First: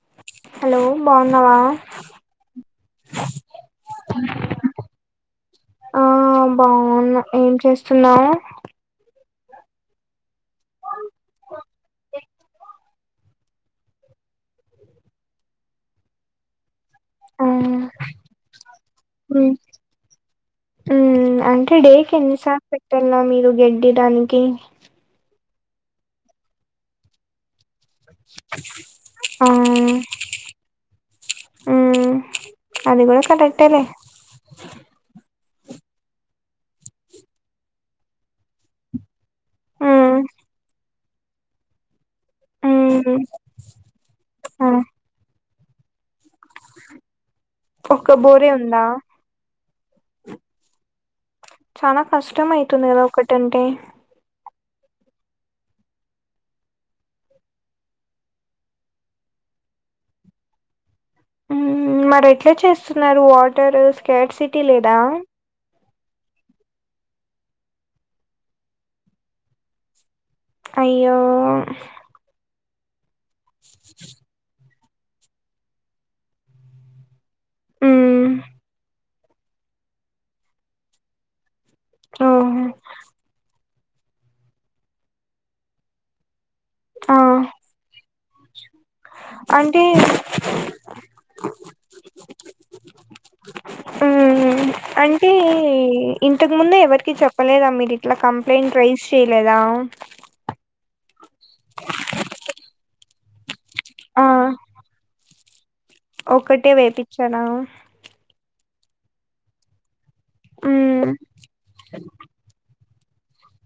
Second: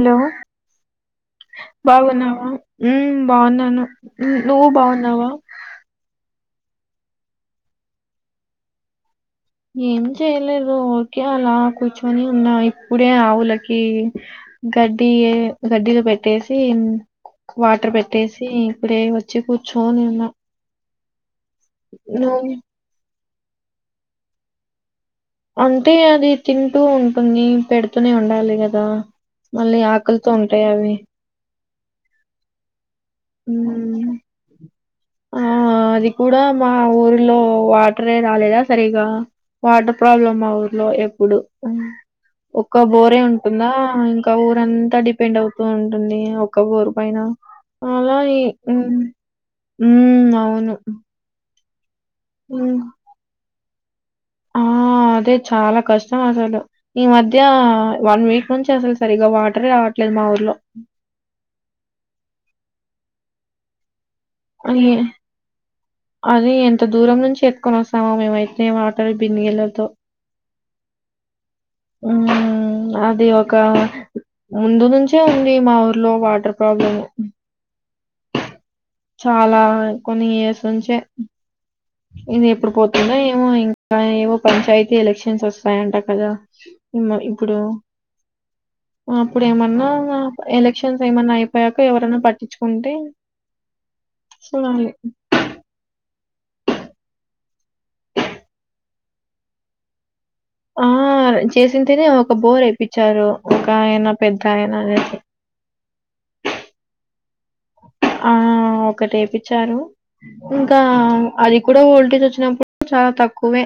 అలో hello బాగున్నావా బాగున్నావా ఆహ్ బావున్నా ఏం చేస్తున్నావు ఏం చేయలేదు ఉర్కే అలా కూర్చుొని ఉన్నా ఇప్పుడే ఆవులకి గడ్డియే గడ్డిలు పెట్టేసి ఆ వాటర్ పెట్టేసి ఇప్పుడే వచ్చి కూర్చోని ఉన్న ఉమ్ అంటే డే కి ఎన్నిసార్ పెట్టాల మీరు గడ్డిడానికి అంటే అది తింటూ ఉంటుంది పెడ్ పెడ్తూనే ఉండాలి గదా మళ్ళీ ఆకలితో ఉంటాయి అవి ఉమ్ అది గూడా కరక్టెలే ఆహ్ అది కూడా మా ఊర్లో వాటరే రాలేదా సరిగా వాటర్ మ్మ్ ప్రాబ్లమ్ మా ఊర్లో ఎప్పుడు ఒక్క బోరే మ్మ్ ఉంటుందా ఇంకా ఆ ఊరంతా డి పెండవ్తూ ఉంటుంది ఒక్క బోరు పైన ఒక్క బోరే ఉందా ఉమ్ అవును చానా హ్మ్. కష్టమైతుంది గదా ఒకటంటే ఆ! అదే చాలా కష్టం అసలు ఈ మధ్య వన్ వీక్ నుంచి అసలు సరిగా వాటరే రాట్లేదు మా ఊర్లో ఉమ్ మరెట్లా చేస్తున్నారు వాటరు స్కట్సిక్ ఏ అది ఎంత దూరం నుంచి ఎత్కొని వొస్తమామేమైతే వాటర్ బిన్ నీళ్లతో అయ్యో ఆ అది ఒకా ముందు నుంచే ఉంది మా ఊర్లో వాటర్ ప్రాబ్లము ఆ చాలా కొన్ని ఇయర్స్ నుంచే ఇది ఓహో ఎప్పుడు పోతుందో ఏమో ఇంకా ఏమో పంచాయతీ ఎలక్షన్స్ వొస్తయంట కదా ఆ ఇంగ ఇప్పుడు అప్పుడేమన్నా అంటే ఎలక్షన్స్ ఏమన్నా అయిపోయాక ఎవరనా పట్టించుకుంటే మ్మ్ చూడలి అంటే ఇంతకుముందే ఎవరికిీ చెప్పలేదా మీరు ఇట్లా కంప్లైంట్ రైజ్ చేయలేదా ఆ చేసింతనే ఒక బోర్ వేపిచ్చారు ఒక ఆయన ఆ పెద్ద ఆయన అనేసి ఒక్కటే వేపిచ్చనా ఆ ఒకటి ఏపిచ్చారు ఇంకా మ్మ్ అది కూడా వోల్టేజ్ వొచ్చినప్పు చాలా తక్కువే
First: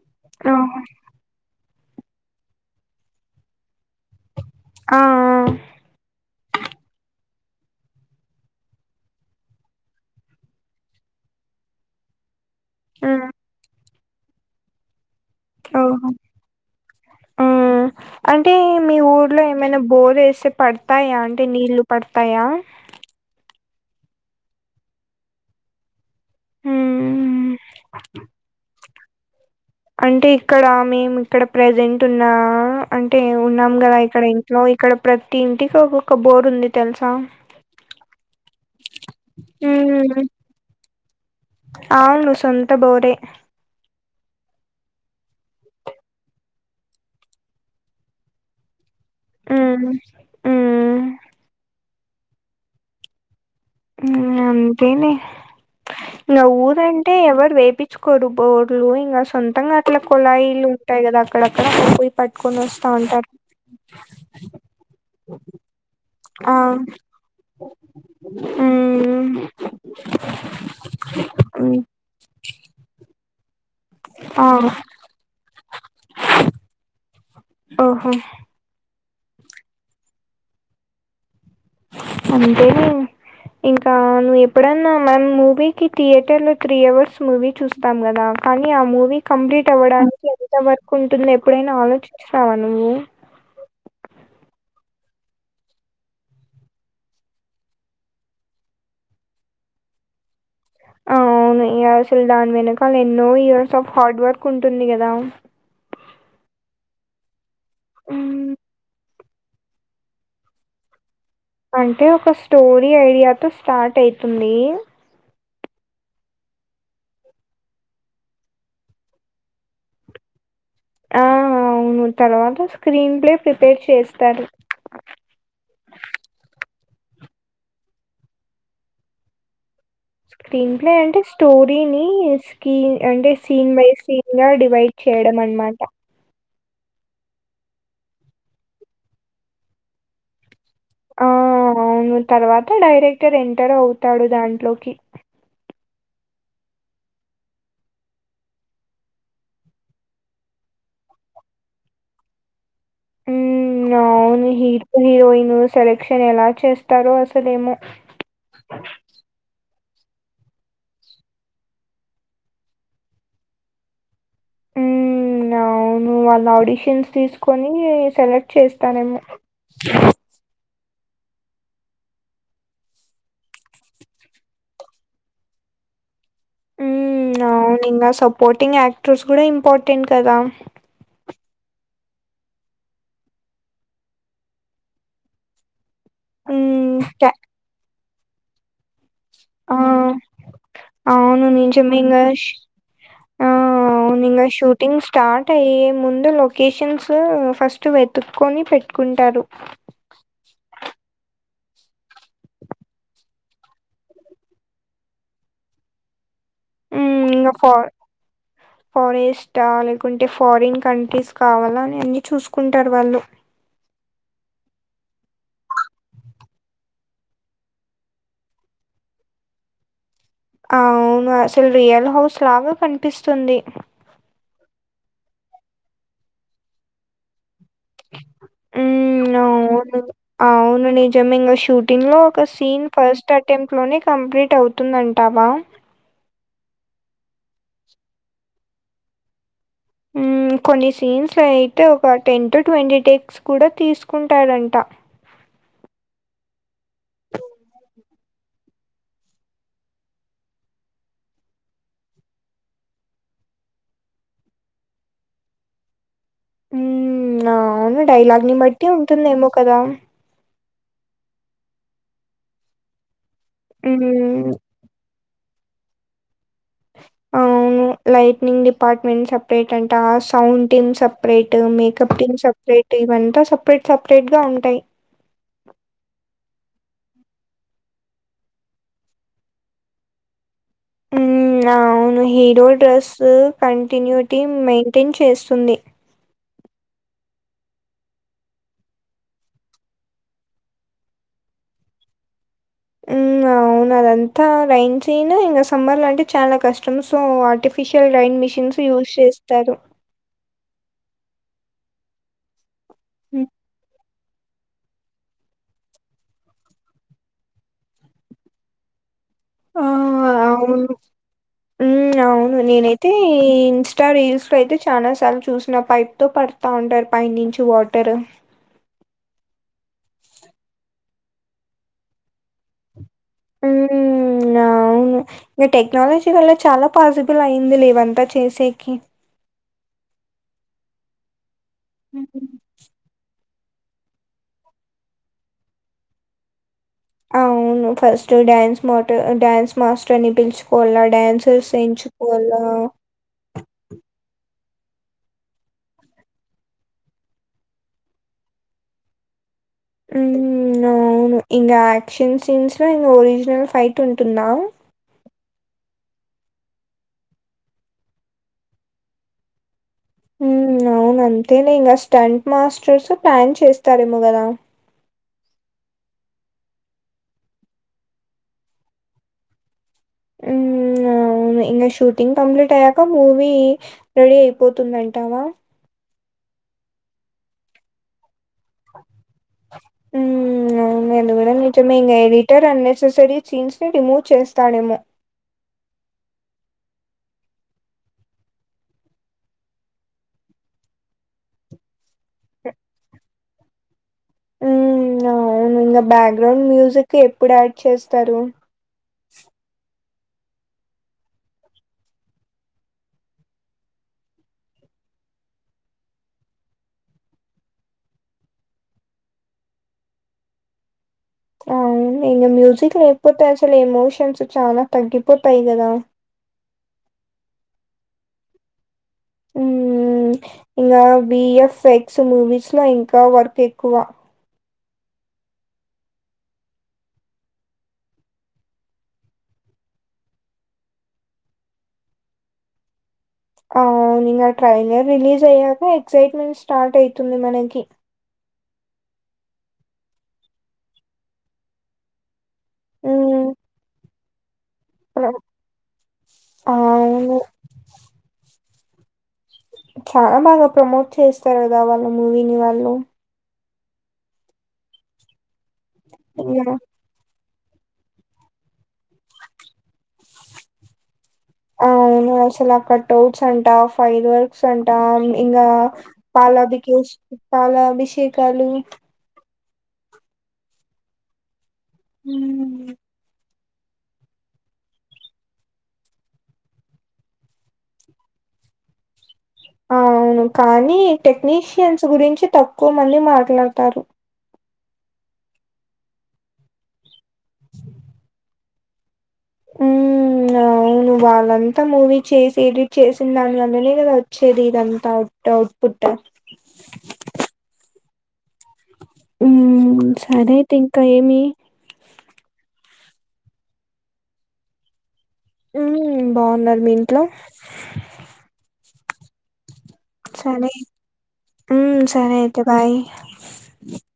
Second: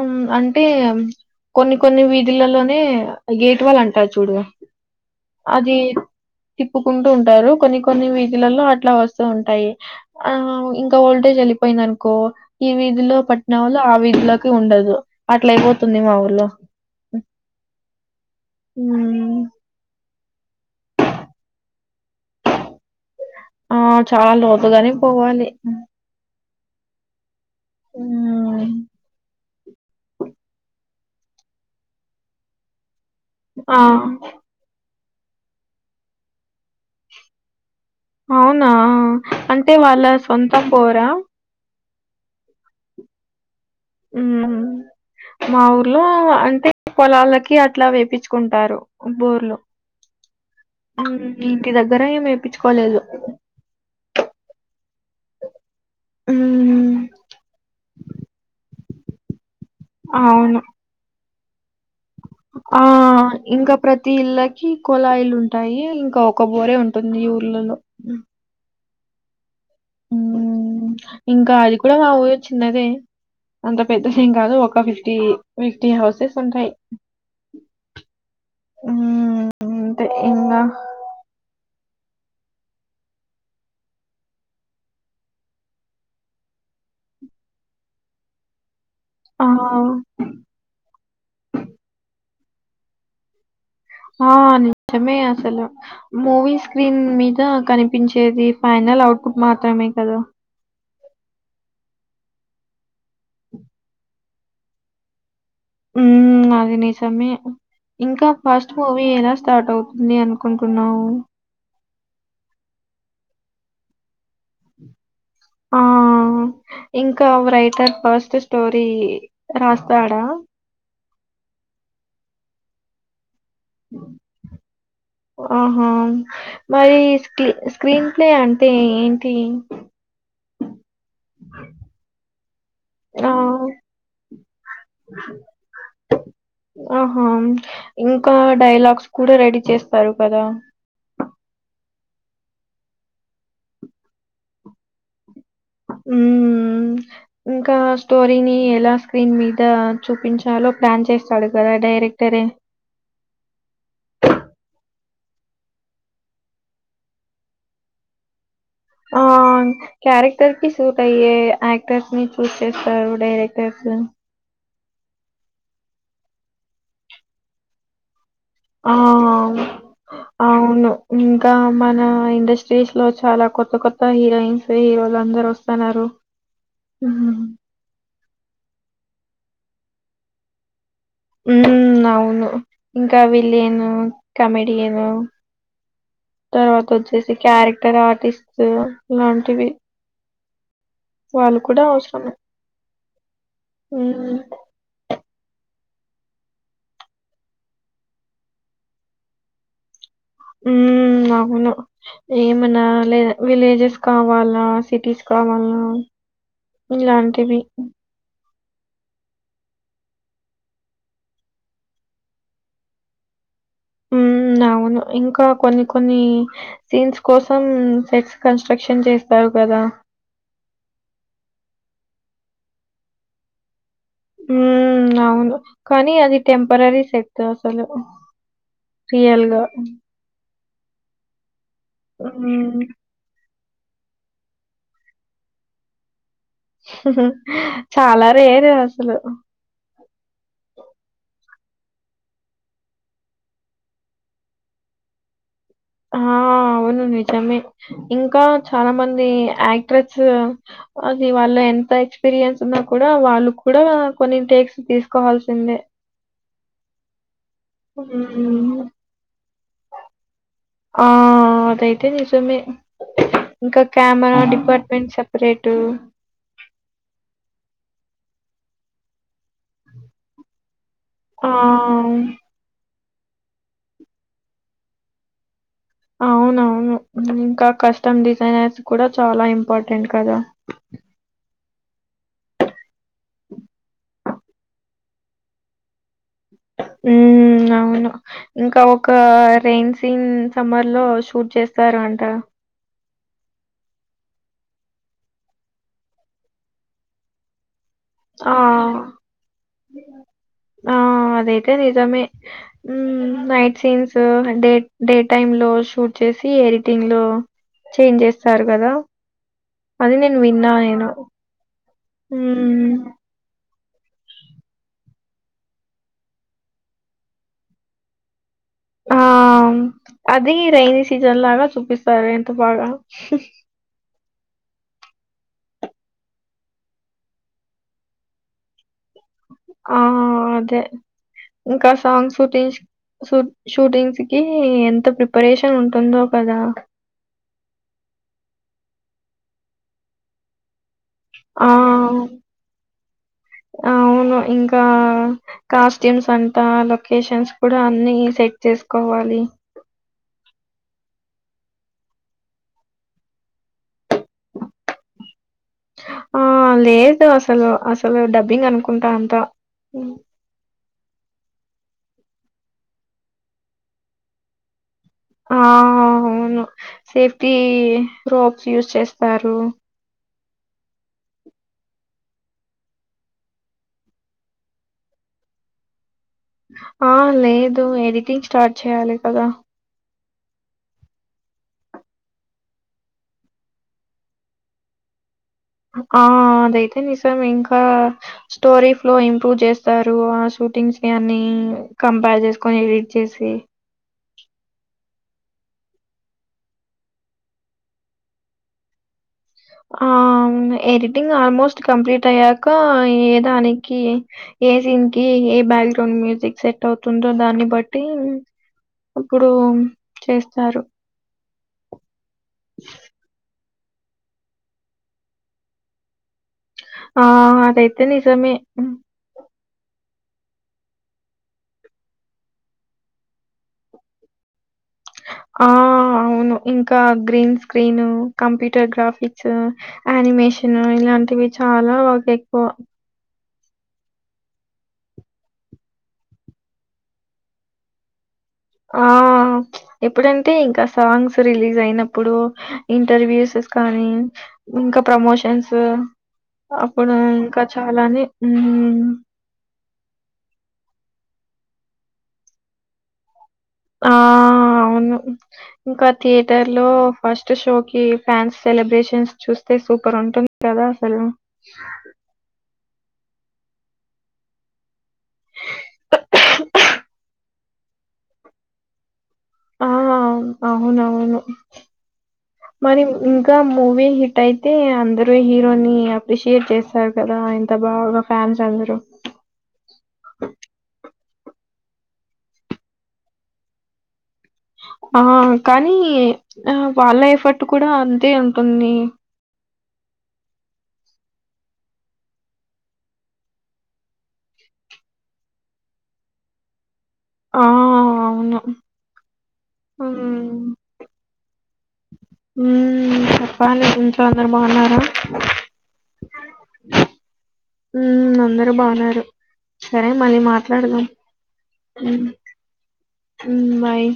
ఉమ్ అంటే ఓహో కొన్ని కొన్ని వీధిలలోనే గేట్ వాళ్ళంటరు చూడు ఆ అదీ తిప్పుకుంటూ ఉంటారు కొన్ని కో కొన్ని కొన్ని వీధులలో అట్లా వస్తూ ఉంటాయి ఆ ఇంకా ఓల్టేజ్ ఎళ్ళిపేయింది అనుకో ఈ ఆ వీధిలో మ్మ్ పట్న వాళ్ళు ఆ వీధిలోకి ఉండదు అట్లైపోతుంది ఓహో మా ఊర్లో మ్మ్ అంటే మీ ఊర్లో ఉమ్ ఏమైనా బోరేస్తే పడ్తాయాంటే నీళ్లు పడ్తాయా ఆ చాల్ లోతుగానే పోవాలి హ్మ్ హ్మ్. అంటే ఇక్కడ మేము ఇక్కడ ప్రజెంట్ ఉన్నా అంటే ఉన్నాం ఆ గదా ఇక్కడ ట్లో ఇక్కడ ప్రతి ఇంటికి ఒక్కొక్క బోర్ ఉంది తెల్సా అవునా అంటే వాళ్ళ మ్మ్ సొంతం బోరా అవును సొంత బోరే ఉమ్మ్ మా ఊర్లో అంటే పొలాలకి అట్లా వేపిచ్చుకుంటారు బోర్లు ఉమ్ ఉమ్ ఇంటి దగ్గర ఏమేప్పించుకోలేదు ఉమ్ అంతేలే ఇంగ హ్మ్. ఊరంటే ఎవరు వేపి చుకోరు బోర్లు ఇంగ సొంతంగా అట్ల అవును కుళాయిలుంటాయి కదా అక్కడక్కడ నువ్వు వస్తా అంట ఆ ఇంకా ప్రతీ ఇళ్ళకి కొళాయిలుంటాయి ఇంకా ఒక ఆ బోరే ఉంటుంది ఈ ఊర్లలో [unintelligible] ఊ ఇంకా అది ఉమ్ కూడా మా ఊరు వచ్చింది అదే అంత పెద్దద్దెమ్ ఆ కాదు ఒక ఫిఫ్టీ ఫిఫ్టీ హౌసెస్ ఉంటాయి ఓహో ఉమ్మ్ [unintelligible] ఇంతే ఇంగా అంతేలే ఇంకా నువ్వు ఎప్పుడన్నా మ్యామ్ మూవీ కి థియేటర్ లో త్రీ అవర్స్ మూవీ చూస్ పోతాం కదా కానీ ఆ మూవీ ఆ! కంప్లీట్ అవ్వడానికి ఎంత వర్క్ ఉంటుంది ఎప్పుడైనా ఆలోచించావా నువ్వు ఆ నిజమే అసలు మూవీ స్క్రీన్ మీద కనిపించేది ఫైనల్ అవుట్పుట్ మాత్రమే కదా ఆ అవును ఇగ అసలు దాని వెనకళ ఎన్నో ఇయర్స్ ఆఫ్ హార్డ్ వర్క్ ఉంటుంది గదా ఉమ్మ్ అది నిజమే ఇంకా హ్మ్. ఫస్ట్ మూవీ ఎలా స్టార్ట్ అవు నీ అనుకుంటున్నవు అంటే ఒక స్టోరీ ఐయ్యాక స్టార్ట్ అయితుంది ఆ ఇంకా రైటర్ ఫస్ట్ స్టోరీ రాస్తాడా ఆ అవును తర్వాత స్క్రీన్ ప్లే ప్రిపేర్ చేస్తారు ఆహా మరి స్కీ స్క్రీన్ ప్లే అంటే ఏంటి స్క్రీన్ ప్లే అంటే స్టోరీని స్ కి ఆ! అంటే సీన్ బై సీన్ గా డివైడ్ చేయడం అనమాట ఆహా ఇంకా డైలాగ్స్ కూడా రెడీ చేస్తారు కదా ఆ అవును తర్వాత డైరెక్టర్ ఎంటర్ అవుతాడు దాంట్లోకి ఉమ్మ్ ఇంకా స్టోరీని ఎలా స్క్రీన్ మీద చూపించాలో ప్లాన్ చేస్తాడు కదా డైరెక్టరే ఉమ్మ్ అవును హీరో హీరోయిన్ సెలెక్షన్ ఎలా చేస్తారో అసల ఏమో ఆ క్యారెక్టర్ కి సూట్ అయ్యే యాక్టర్స్ ని చూస్ చేస్తారు డైరెక్టర్స్ ఉమ్మ్ అవును వాళ్ళ ఆడిషన్స్ తీసుకొని సెలెక్ట్ చేస్తారేమో ఆ! [unintelligible] అవును ఇంకా మన ఇండస్ట్రీస్ లో చాలా కొత్త కొత్త హీరోయిన్స్ హీరోలు అందరు వస్తన్నారు [unintelligible] నింగా సపోర్టింగ్ యాక్టర్స్ కూడా ఇంపార్టెంట్ కదా ఉమ్మ్ అవును ఇంకా విలెను కామెడియను తర్వాత హ్మ్. ట వొచ్చేసి క్యారెక్టర్ ఆర్టిస్ట్ ఇలాంటివి ఆ! అవును వాళ్ళు కూడా [unintelligible] అవసరమే. మింగాష్ ఆ అవును హ్మ్. ఇంగా షూట్ టింగ్ స్టార్ట్ అయ్యే ముందు లొకేషన్స్ ఫస్ట్ వెతుక్కొని పెట్టుకుంటారు హ్మ్మ్ అవును ఏమనా లే విలేజెస్ కావాలా సిటీస్ కావాలా ఇంగ్లాండ్ [unintelligible] ఫర్ ఫారెస్టా లేకుంటే ఫారిన్ కంట్రీస్ కావాలా అని అన్నీ చూసుకుంటారు వాళ్ళు ఉ అవును ఇంకా కొన్ని కొన్ని సీన్స్ కోసం సెట్స్ కన్స్ట్రక్షన్ చేస్తారు కదా అవును అసలు రియల్ హౌస్ లాగా కనిపిస్తుంది ఉ అవును కానీ అది టెంపరరీ సెట్టు అసలు హ్మ్. రియల్ గా అవును. అవును నిజం ఇంగ షూటింగ్ లో ఒక హ్మ్. సీన్ ఫస్ట్ అటెంప్ట్ లోనే కంప్లీట్ అవుతుంది అంటావా చాలా రేరు అసలు ఉ కొన్ని సీన్స్ అయితే ఒక టెన్ టు ట్వంటీ టెక్స్ కూడా తీసుకుంటాడంట ఆ అవును నిజమే ఇంకా చాలా మంది యాక్ట్రెస్ అది వాళ్ల ఎంత ఎక్స్పీరియన్స్ ఉన్నా కూడా వాళ్ళు కూడా కొన్ని టేక్స్ తీసుకోవాల్సిందే ఉ అవును డైలాగ్ ని హ్మ్. బట్టి ఉంటుందేమో కదా ఆ అదైతే నిజమే ఇంకా కెమెరా హ్మ్. డిపార్ట్మెంట్ చెప్ ఏటు అవును లైట్నింగ్ డిపార్ట్మెంట్ సపరేట్ అంటే ఆ సౌండ్ టీమ్ సప్ ఆ! రేట్ మేకప్ టీమ్ సపరేట్ ఇవంత సపరేట్ సపరేట్ గా ఉంటయ్ అవునవును ఇంక కస్టమ్ డిజైనర్స్ కూడ చాలా ఇంపార్టెంట్ కద ఉ ఔను హీరో డ్రెస్సు కంటిన్యుటి మెయింటైన్ చేస్తుంది ఉ ఔను ఇంక ఒక రెన్ సీన్ సమ్మర్ లో షూట్ చేస్తారు అంట ఉ ఔను అదంత లైన్స్ సీను ఇంక సమ్మర్లంటే చాల కష్టం సో ఆర్టీఫ్ ఫిషల్గ ఇన్ ఆ! మిషన్స్ యూస్ చేస్తరు ఆ అదైతే నిజమే ఉ night scenes so day time లో షూట్ చేసి ఎడిటింగ్ లో చేంజ్ చేస్తారు గద అది వెన్న నేను ఉ ఔను హ్మ్. నేనైతే అయితే ఇంస్టా రీల్స్లొ అయితే చాల సార్లు చూసిన వైపుతో పడతా ఉంటరు పైన్ నుంచి వాటరు ఆ అది రైైన్ సీజన్ లాగ చూపిస్తరు ఎంత బాగ [inaudible] ఔను ఇగ టెక్నాలజీ వల్ల చాల పాసిబుల్ అయింది లేదంటే చుసేకి ఆ అదే ఇంక సాంగ్ హ్మ్. షూటింగ్స్ కి షూటింగ్స్ కి ఎంత ప్రిపరేషన్ ఉంటుందొ కదా ఔను ఫస్ట్ డ్యాన్స్ మాట్ డ్యాన్స్ మాస్టర్ నీ పిలుచుకొవలె డ్యాన్సర్స్ ఎంచుకోవల ఔను ఇంకా కాస్ట్యూమ్స్ అంటా లొకేషన్స్ కూడ అన్నీ సెట్ చేసుకోవాలి ఉ ఔను ఇంగ యాక్షన్ సీన్స్లొ ఒరిజినల్ ఫైట్ ఉంటుంద ఆ లేదు అసలు అసలు డబ్బింగ్ అనుకుంట అంత ఉ ఔను అంతేలె ఇంగ స్టంట్ మాస్టర్స్ ప్లాన్ చేస్తారేమో గద ఆ హౌను సేఫ్టీ రొబ్స్ యూస్ చేస్తారు [inaudible] ఔను ఇంగ షూటింగ్ కంప్లీట్ అయ్యాక మూవీ రెడీ అయిపొతుందంటావా ఆ లేదు ఎడిటింగ్ స్టార్ట్ చేయాలి కద ఉ అది కూడా నిజమో ఏమో ఎడిటర్ అన్ నెస్సరి సీన్స్ ని రిమూవ్ చేస్తాడేమో ఆ అదైతే నిజమె ఇంకా స్టోరీస్లొ ఇంప్రూవ్ చేస్తారు ఆ షూటింగ్స్ని అన్ని కంపార్ జెసుకొని ఎడిట్ చేసి హ్మ్. ఇంగ బ్యాక్గ్రౌండ్ మ్యూజిక్ ఎప్పుడు యాడ్ చేస్తరు ఆ ఎడిటింగ్ ఆల్మోస్ట్ కంప్లీట్ అయ్యాక ఏ దానికి ఏ సీన్కి ఏ బ్యాక్గ్రౌండ్ మ్యూజిక్ సెట్ అవుతుందొ దాని బట్టి ఇప్పుడు చేస్తారు అ ఔన్ ఇనిన్ మ్యూజిక్ లేకపొతె అసలు ఎమోషన్స్ చాల తగ్గిపొతయి కదా ఆ అదైతే నిజమే ఉ ఇంగా బిఎఫ్ఎక్స్లు విస్ల ఇంకా వర్క్ ఎక్కువ ఆ ఔను ఇంక green screen computer graphics animation ఇలాంటివి చాల వర్క్ ఎక్కువ ఔన్ ఇంగ ట్రైలర్ రిలీజ్ అయ్యాక ఎక్సయిట్మెంట్ స్టార్ట్ అయ్తుంది మనకి ఆ ఎప్పుడంటే ఇంక సాంగ్స్ రిలీజ్ అయ్నప్పుడు హ్మ్. ఇంటర్వ్యూస్స్ కాని ఇంకా ప్ర ప్రమోషన్స్ అప్పుడు అవును. ఇంకా చాలానే చాలా ప్రమోట్ చేస్తర్ గద వాళ్ళ మూవిని వాళ్ళు ఆ అవును ఇంకా ఇంగా థియేటర్లొ ఫస్ట్ షోకి ఫ్యాన్స్ సెలబ్రేషన్స్ చూస్తే సూపర్ ఉంటుంది కదా అసలు [inaudible] అసల కట్ఔట్స్ అంటా ఫైర్ వర్క్స్ అంట ఇన్ ఇంగా పాల అబికెష్ పాలాభిషేకలు ఆ అవును అవును హ్మ్. మరి ఇంకా మూవీ హిట్ అయితే అందరూ హీరోని అప్రిషియేట్ చేస్తారు కదా ఇంత బాగా ఫ్యాన్స్ అందరూ అ అవును కానీ టెక్నీషియన్స్ గురించి తక్కువ మంది మాట్లాడతారు ఆ కానీ ఆ వాళ్ళ ఎఫర్ట్ కూడా అంతే ఉంటుంది హ్మ్. అవును. వాళ్ళంతా మూవీ చేసి ఎడిట్ చేసిన దాని వలనే కదా వచ్చేది ఇదంతా అట్ అవుట్పుట్ ఆ అవును ఉమ్ సరే హ్మ్. అయితే ఇంకా ఏమి ఉమ్ చెప్పంలి ఇంట్లో అందరు బాగున్నారు మ్ బాగున్నార మీ ఇంట్లో ఉమ్ అందరు బాగున్నారు సరే మళ్ళీ సరే మాట్లాడదాం హ్మ్. సరే అయితే బాయ్. ఉమ్ బాయ్